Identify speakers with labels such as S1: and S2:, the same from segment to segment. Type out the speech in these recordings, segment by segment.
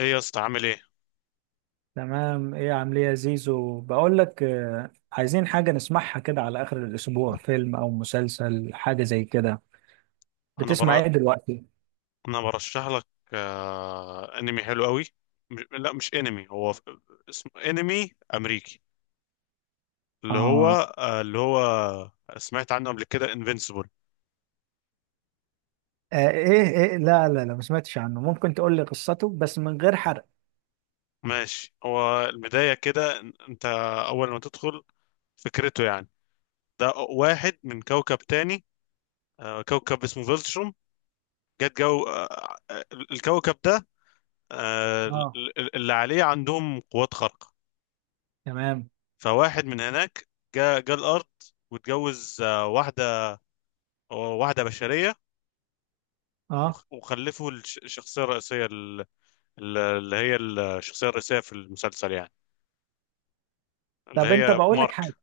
S1: ايه يا اسطى، عامل ايه؟
S2: تمام، ايه عامل ايه يا زيزو؟ بقول لك، عايزين حاجة نسمعها كده على آخر الأسبوع، فيلم أو مسلسل حاجة زي كده.
S1: انا
S2: بتسمع
S1: بر...
S2: ايه دلوقتي؟
S1: انا برشح لك. انمي حلو قوي. مش... لا، مش انمي، اسمه انمي امريكي، اللي هو،
S2: آه.
S1: آه... اللي هو سمعت عنه قبل كده، انفينسيبل.
S2: آه، ايه ايه، لا لا لا، ما سمعتش عنه، ممكن تقول لي قصته بس من غير حرق؟
S1: ماشي، هو البداية كده، انت اول ما تدخل فكرته، يعني ده واحد من كوكب تاني. كوكب اسمه فيلتروم. جت جو آه... آه، الكوكب ده،
S2: اه
S1: اللي عليه عندهم قوات خارقة.
S2: تمام.
S1: فواحد من هناك جاء الارض، واتجوز واحده بشريه.
S2: اه،
S1: وخلفوا الشخصيه الرئيسيه، اللي هي الشخصيه الرئيسيه في المسلسل، يعني اللي
S2: طب انت،
S1: هي
S2: بقول لك حاجة.
S1: مارك.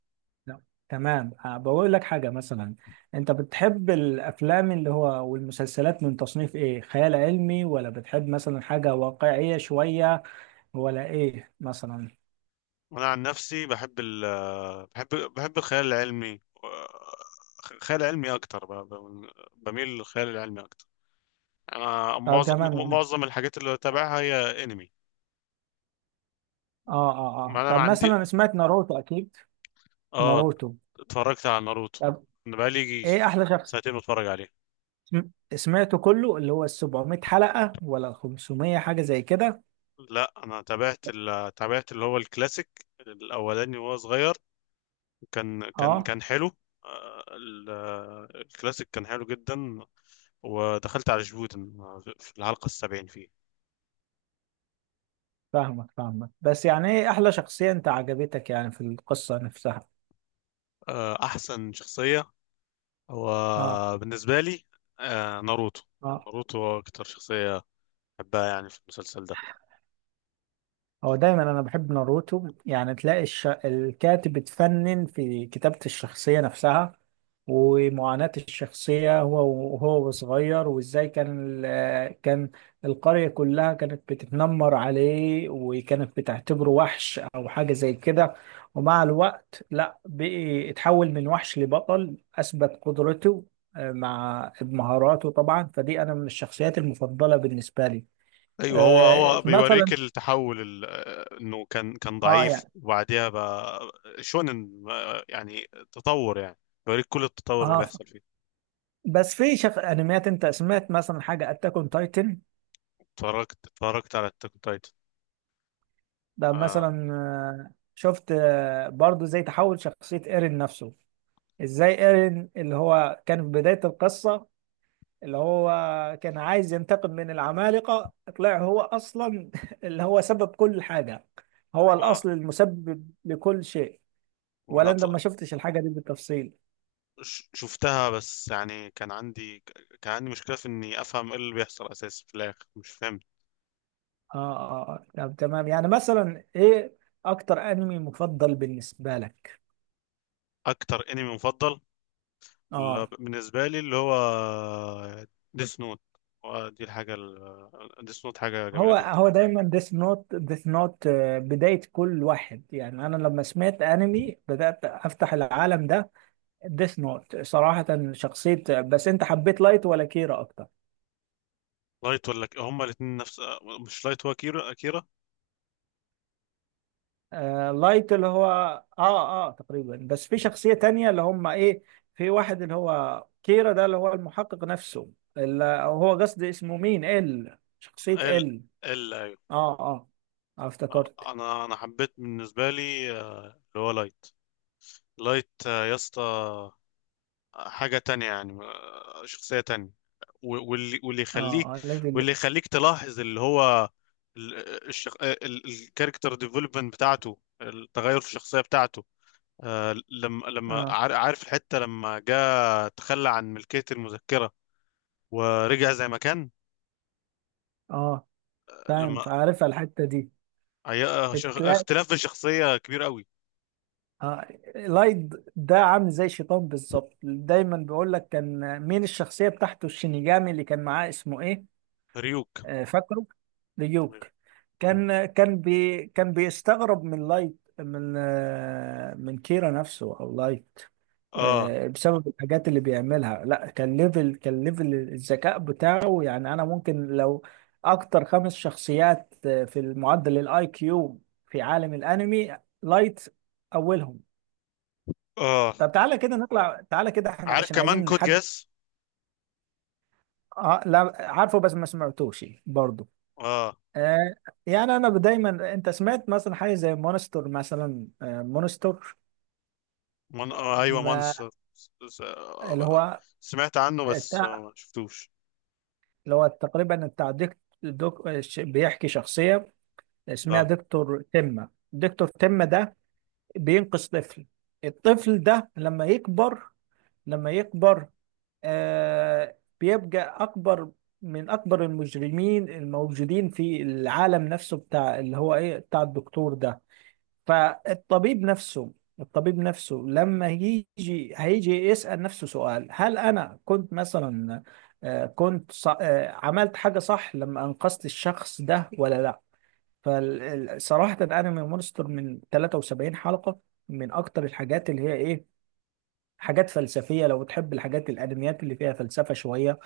S2: لا. تمام، بقول لك حاجة مثلا، انت بتحب الافلام اللي هو والمسلسلات من تصنيف ايه؟ خيال علمي ولا بتحب مثلا حاجة واقعية شوية، ولا ايه مثلا؟
S1: وانا عن نفسي بحب ال آه، بحب الخيال العلمي، خيال علمي اكتر، بميل للخيال العلمي اكتر. انا
S2: اه تمام يعني.
S1: معظم الحاجات اللي بتابعها هي انمي.
S2: اه اه
S1: ما
S2: اه،
S1: انا ما
S2: طب
S1: عندي.
S2: مثلا سمعت ناروتو اكيد.
S1: اه.
S2: ناروتو.
S1: اتفرجت على ناروتو.
S2: طب
S1: انا بقالي يجي
S2: ايه احلى شخص؟
S1: سنتين بتفرج عليه.
S2: سمعته كله، اللي هو ال 700 حلقة ولا 500 حاجة زي كده؟
S1: لا، انا تابعت اللي هو الكلاسيك الاولاني وهو صغير. كان كان
S2: اه،
S1: كان حلو. الكلاسيك كان حلو جدا. ودخلت على جبوتن في الحلقة السبعين فيه.
S2: فاهمك فاهمك، بس يعني ايه احلى شخصية انت عجبتك يعني في القصة نفسها؟
S1: احسن شخصية هو
S2: اه
S1: بالنسبة لي، ناروتو.
S2: اه.
S1: ناروتو هو اكتر شخصية بحبها، يعني في المسلسل ده.
S2: هو دايما انا بحب ناروتو يعني، تلاقي الكاتب اتفنن في كتابة الشخصية نفسها، ومعاناة الشخصية هو وهو صغير، وازاي كان القرية كلها كانت بتتنمر عليه وكانت بتعتبره وحش او حاجة زي كده، ومع الوقت لا، بقي اتحول من وحش لبطل، اثبت قدرته مع مهاراته طبعا، فدي انا من الشخصيات المفضلة بالنسبة لي.
S1: ايوه، هو هو بيوريك
S2: مثلا.
S1: التحول، انه كان
S2: اه
S1: ضعيف،
S2: يعني.
S1: وبعديها بقى شونن، يعني تطور، يعني بيوريك كل التطور اللي
S2: اه،
S1: بيحصل فيه.
S2: بس في انميات، انت سمعت مثلا حاجه اتاك اون تايتن؟
S1: اتفرجت على التاك تايتن.
S2: ده
S1: اه،
S2: مثلا، شفت برضو زي تحول شخصيه ايرين نفسه، ازاي ايرين اللي هو كان في بدايه القصه اللي هو كان عايز ينتقم من العمالقه، طلع هو اصلا اللي هو سبب كل حاجه، هو الاصل
S1: اه.
S2: المسبب لكل شيء.
S1: وانا
S2: ولا انت ما شفتش الحاجه دي بالتفصيل؟
S1: شفتها، بس يعني كان عندي مشكله في اني افهم ايه اللي بيحصل اساسا، في الاخر مش فاهم.
S2: اه اه آه. طب تمام، يعني مثلا ايه اكتر انمي مفضل بالنسبه لك؟
S1: اكتر انمي مفضل
S2: اه.
S1: بالنسبه لي اللي هو ديس نوت. دي الحاجه، ديس نوت حاجه جميله
S2: هو
S1: جدا.
S2: هو دايما ديث نوت ديث نوت، بداية كل واحد. يعني أنا لما سمعت أنمي بدأت أفتح العالم ده، ديث نوت صراحة شخصية. بس أنت حبيت لايت ولا كيرا أكتر؟
S1: لايت ولا هما الاثنين نفس، مش لايت، هو كيرا، كيرا.
S2: آه، لايت اللي هو. آه آه، تقريبا. بس في شخصية تانية اللي هم إيه، في واحد اللي هو كيرا ده، اللي هو المحقق نفسه، اللي هو قصدي اسمه مين، ال
S1: ال
S2: شخصية ال.
S1: ال ايوه.
S2: آه آه. آه،
S1: آه،
S2: افتكرت.
S1: انا انا حبيت بالنسبه لي، اللي هو لايت. لايت، يا اسطى، حاجه تانية يعني، شخصيه تانية، و- واللي واللي
S2: آه
S1: يخليك
S2: آه،
S1: واللي
S2: ليفل.
S1: يخليك تلاحظ اللي هو، ال- الكاركتر ديفلوبمنت بتاعته، التغير في الشخصيه بتاعته. لما
S2: آه
S1: عارف الحته، لما جاء تخلى عن ملكيه المذكره، ورجع زي ما كان.
S2: آه، فاهم،
S1: لما
S2: فعارفها الحتة دي.
S1: هي
S2: تلاقي.
S1: اختلاف في الشخصية كبير قوي.
S2: آه، لايد ده عامل زي شيطان بالظبط، دايما بيقول لك. كان مين الشخصية بتاعته الشينيجامي اللي كان معاه، اسمه ايه؟
S1: ريوك.
S2: آه، فاكره. ليوك. كان بيستغرب من لايت، من كيرا نفسه او لايت،
S1: اه،
S2: بسبب الحاجات اللي بيعملها. لا، كان ليفل الذكاء بتاعه، يعني انا ممكن لو اكتر خمس شخصيات في المعدل الاي كيو في عالم الانمي، لايت اولهم.
S1: اه.
S2: طب تعالى كده نطلع، تعالى كده احنا،
S1: عارف
S2: عشان
S1: كمان
S2: عايزين
S1: كود
S2: نحدد.
S1: جاس.
S2: اه لا، عارفه بس ما سمعتوش برضه.
S1: اه.
S2: آه، يعني انا دايما، انت سمعت مثلا حاجه زي مونستر مثلا، مونستر،
S1: من... آه ايوه،
S2: ما
S1: مانس، س- س-
S2: اللي
S1: آه،
S2: هو
S1: سمعت عنه بس،
S2: التع-
S1: ما شفتوش.
S2: اللي هو تقريبا بتاع ديك دوك، بيحكي شخصيه اسمها
S1: اه.
S2: دكتور تمه، دكتور تمه ده بينقذ طفل، الطفل ده لما يكبر، لما يكبر بيبقى اكبر من اكبر المجرمين الموجودين في العالم نفسه، بتاع اللي هو ايه بتاع الدكتور ده. فالطبيب نفسه، الطبيب نفسه لما يجي، هيجي يسأل نفسه سؤال، هل أنا كنت مثلا آه، كنت ص- آه، عملت حاجة صح لما أنقذت الشخص ده، ولا لا؟ فصراحة أنمي مونستر، من 73 حلقة، من أكتر الحاجات اللي هي إيه، حاجات فلسفية. لو بتحب الحاجات، الأنميات اللي فيها فلسفة شوية،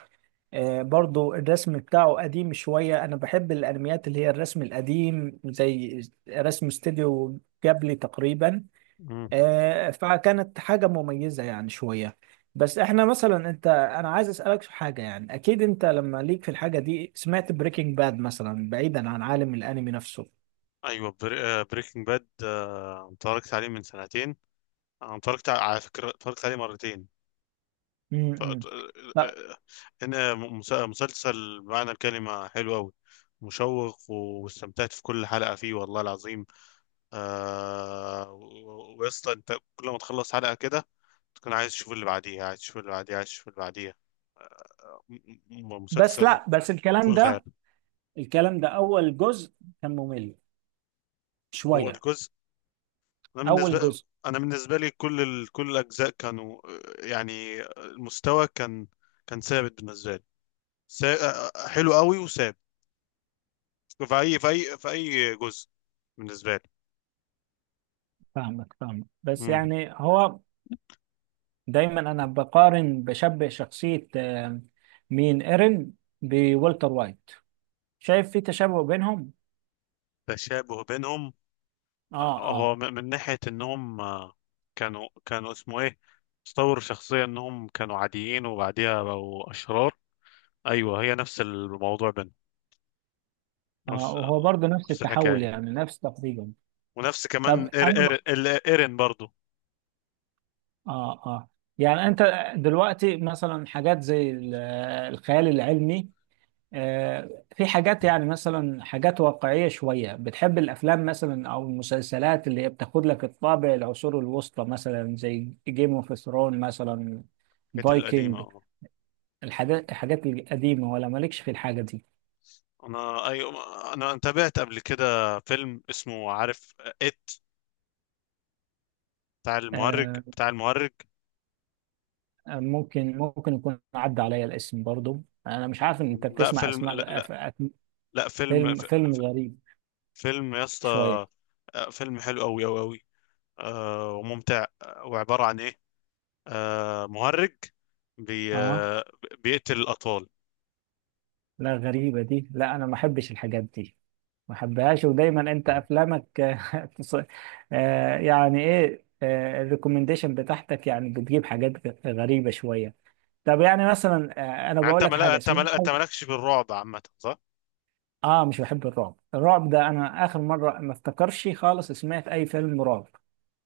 S2: برضو الرسم بتاعه قديم شوية، أنا بحب الأنميات اللي هي الرسم القديم زي رسم استوديو جابلي تقريبا،
S1: مم.
S2: فكانت حاجة مميزة يعني شوية. بس احنا مثلا انا عايز اسألك في حاجة، يعني اكيد انت لما ليك في الحاجة دي، سمعت بريكنج باد مثلا بعيدا عن عالم الانمي نفسه؟
S1: ايوه، بريكنج باد، اتفرجت عليه من سنتين. انا اتفرجت على، على فكرة اتفرجت عليه مرتين. ف... آه،
S2: امم. لا،
S1: آه، هنا مسلسل بمعنى الكلمة حلو قوي، مشوق، واستمتعت في كل حلقة فيه والله العظيم. ويا اسطى، انت كل ما تخلص حلقة كده، تكون عايز تشوف اللي بعديها، عايز تشوف اللي بعديها، عايز تشوف اللي بعديها.
S2: بس
S1: مسلسل
S2: لا بس
S1: فوق الخيال.
S2: الكلام ده اول جزء كان ممل
S1: هو
S2: شوية،
S1: الجزء انا
S2: اول
S1: بالنسبة
S2: جزء.
S1: انا بالنسبة لي كل الاجزاء كانوا، يعني، المستوى كان ثابت بالنسبة لي. سا... آه، آه، حلو قوي وثابت، في اي جزء بالنسبة لي.
S2: فاهمك فاهمك، بس
S1: مم.
S2: يعني هو. دايما انا بقارن، بشبه شخصية مين، ايرين، بولتر وايت، شايف في تشابه بينهم.
S1: تشابه بينهم.
S2: اه
S1: هو،
S2: آه.
S1: من ناحية انهم، كانوا، اسمه ايه، استوروا شخصية انهم كانوا عاديين، وبعديها بقوا اشرار. ايوه، هي نفس الموضوع بينهم،
S2: اه،
S1: نفس
S2: وهو
S1: آه،
S2: برضه نفس
S1: نفس
S2: التحول،
S1: الحكاية،
S2: يعني نفس تقريبا.
S1: ونفس
S2: طب
S1: كمان،
S2: انا
S1: ايرين برضو.
S2: اه اه. يعني
S1: م،
S2: انت دلوقتي مثلا حاجات زي الخيال العلمي، في حاجات، يعني مثلا حاجات واقعية شوية، بتحب الافلام مثلا او المسلسلات اللي هي بتاخد لك الطابع العصور الوسطى، مثلا زي جيم اوف ثرون مثلا،
S1: كانت القديمة.
S2: فايكنج،
S1: اه.
S2: الحاجات القديمة، ولا مالكش في الحاجة دي؟
S1: انا، ايوه، انا تابعت قبل كده فيلم اسمه، عارف، ات بتاع المهرج،
S2: آه،
S1: بتاع المهرج.
S2: ممكن يكون عدى عليا الاسم برضو، انا مش عارف ان انت
S1: لا،
S2: بتسمع
S1: فيلم.
S2: اسماء
S1: لا، لا. لا،
S2: فيلم غريب
S1: فيلم يا اسطى.
S2: شويه.
S1: فيلم حلو قوي قوي قوي، وممتع، وعبارة عن إيه، مهرج بي
S2: اه
S1: آه، بيقتل الأطفال.
S2: لا، غريبه دي، لا انا ما احبش الحاجات دي، ما احبهاش. ودايما انت افلامك تص- يعني ايه الريكومنديشن بتاعتك، يعني بتجيب حاجات غريبه شويه. طب يعني مثلا، انا
S1: يعني
S2: بقول لك حاجه، سمعت
S1: أنت
S2: حاجه.
S1: مالكش في الرعب عامة، صح؟
S2: اه، مش بحب الرعب. الرعب ده انا اخر مره ما افتكرش خالص سمعت اي فيلم رعب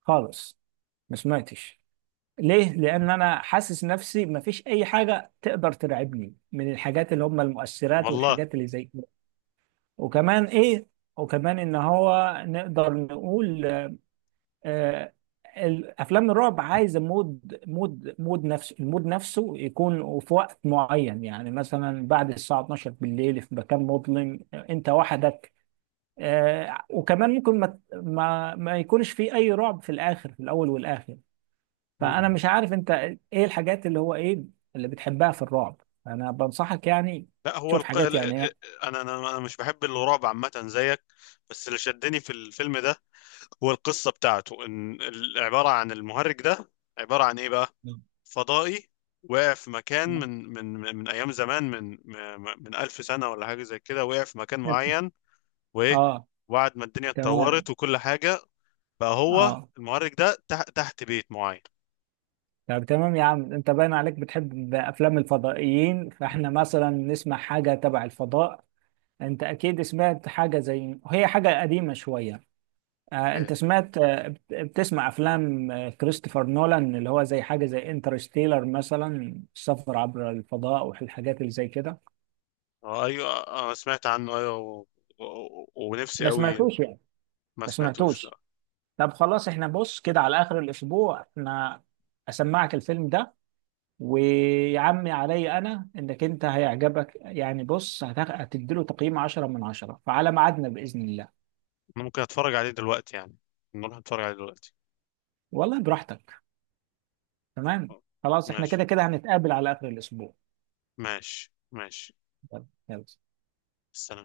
S2: خالص، ما سمعتش. ليه؟ لأن أنا حاسس نفسي مفيش أي حاجة تقدر ترعبني من الحاجات اللي هم المؤثرات
S1: والله.
S2: والحاجات اللي زي كده. وكمان إيه؟ وكمان إن هو نقدر نقول آه الأفلام الرعب عايزة مود مود مود نفسه، المود نفسه يكون في وقت معين، يعني مثلا بعد الساعة 12 بالليل في مكان مظلم، أنت وحدك، وكمان ممكن ما يكونش في أي رعب في الآخر، في الأول والآخر. فانا
S1: مم.
S2: مش عارف انت ايه الحاجات اللي هو ايه اللي بتحبها في الرعب، انا بنصحك يعني
S1: لا، هو
S2: شوف
S1: الق...
S2: حاجات
S1: ال-
S2: يعني
S1: ال-
S2: إيه.
S1: أنا مش بحب الرعب عامة زيك، بس اللي شدني في الفيلم ده هو القصة بتاعته، عبارة عن المهرج ده، عبارة عن إيه بقى؟ فضائي وقع في مكان
S2: نعم.
S1: من أيام زمان، من ألف سنة ولا حاجة زي كده، وقع في مكان معين. وايه؟
S2: اه
S1: وبعد ما الدنيا اتطورت
S2: تمام
S1: وكل حاجه، بقى هو
S2: اه.
S1: المعرج ده تحت تحت بيت معين.
S2: طب تمام يا عم، انت باين عليك بتحب افلام الفضائيين، فاحنا مثلا نسمع حاجه تبع الفضاء. انت اكيد سمعت حاجه زي، هي حاجه قديمه شويه، انت
S1: ايه.
S2: بتسمع افلام كريستوفر نولان، اللي هو زي حاجه زي انترستيلر مثلا، السفر عبر الفضاء والحاجات اللي زي كده.
S1: اه. ايوه، انا سمعت عنه، ايوه، ونفسي
S2: ما
S1: قوي.
S2: سمعتوش يعني.
S1: ما
S2: ما
S1: سمعتوش،
S2: سمعتوش.
S1: لا.
S2: طب خلاص، احنا بص كده على اخر الاسبوع، احنا اسمعك الفيلم ده، ويا عمي علي، انا انك انت هيعجبك يعني، بص هتديله تقييم 10 من 10، فعلى ميعادنا باذن الله.
S1: أنا ممكن اتفرج عليه دلوقتي يعني، نروح نتفرج عليه دلوقتي.
S2: والله براحتك. تمام.
S1: آه.
S2: خلاص احنا
S1: ماشي،
S2: كده كده هنتقابل على اخر الاسبوع.
S1: ماشي، ماشي.
S2: يلا يلا.
S1: السلام.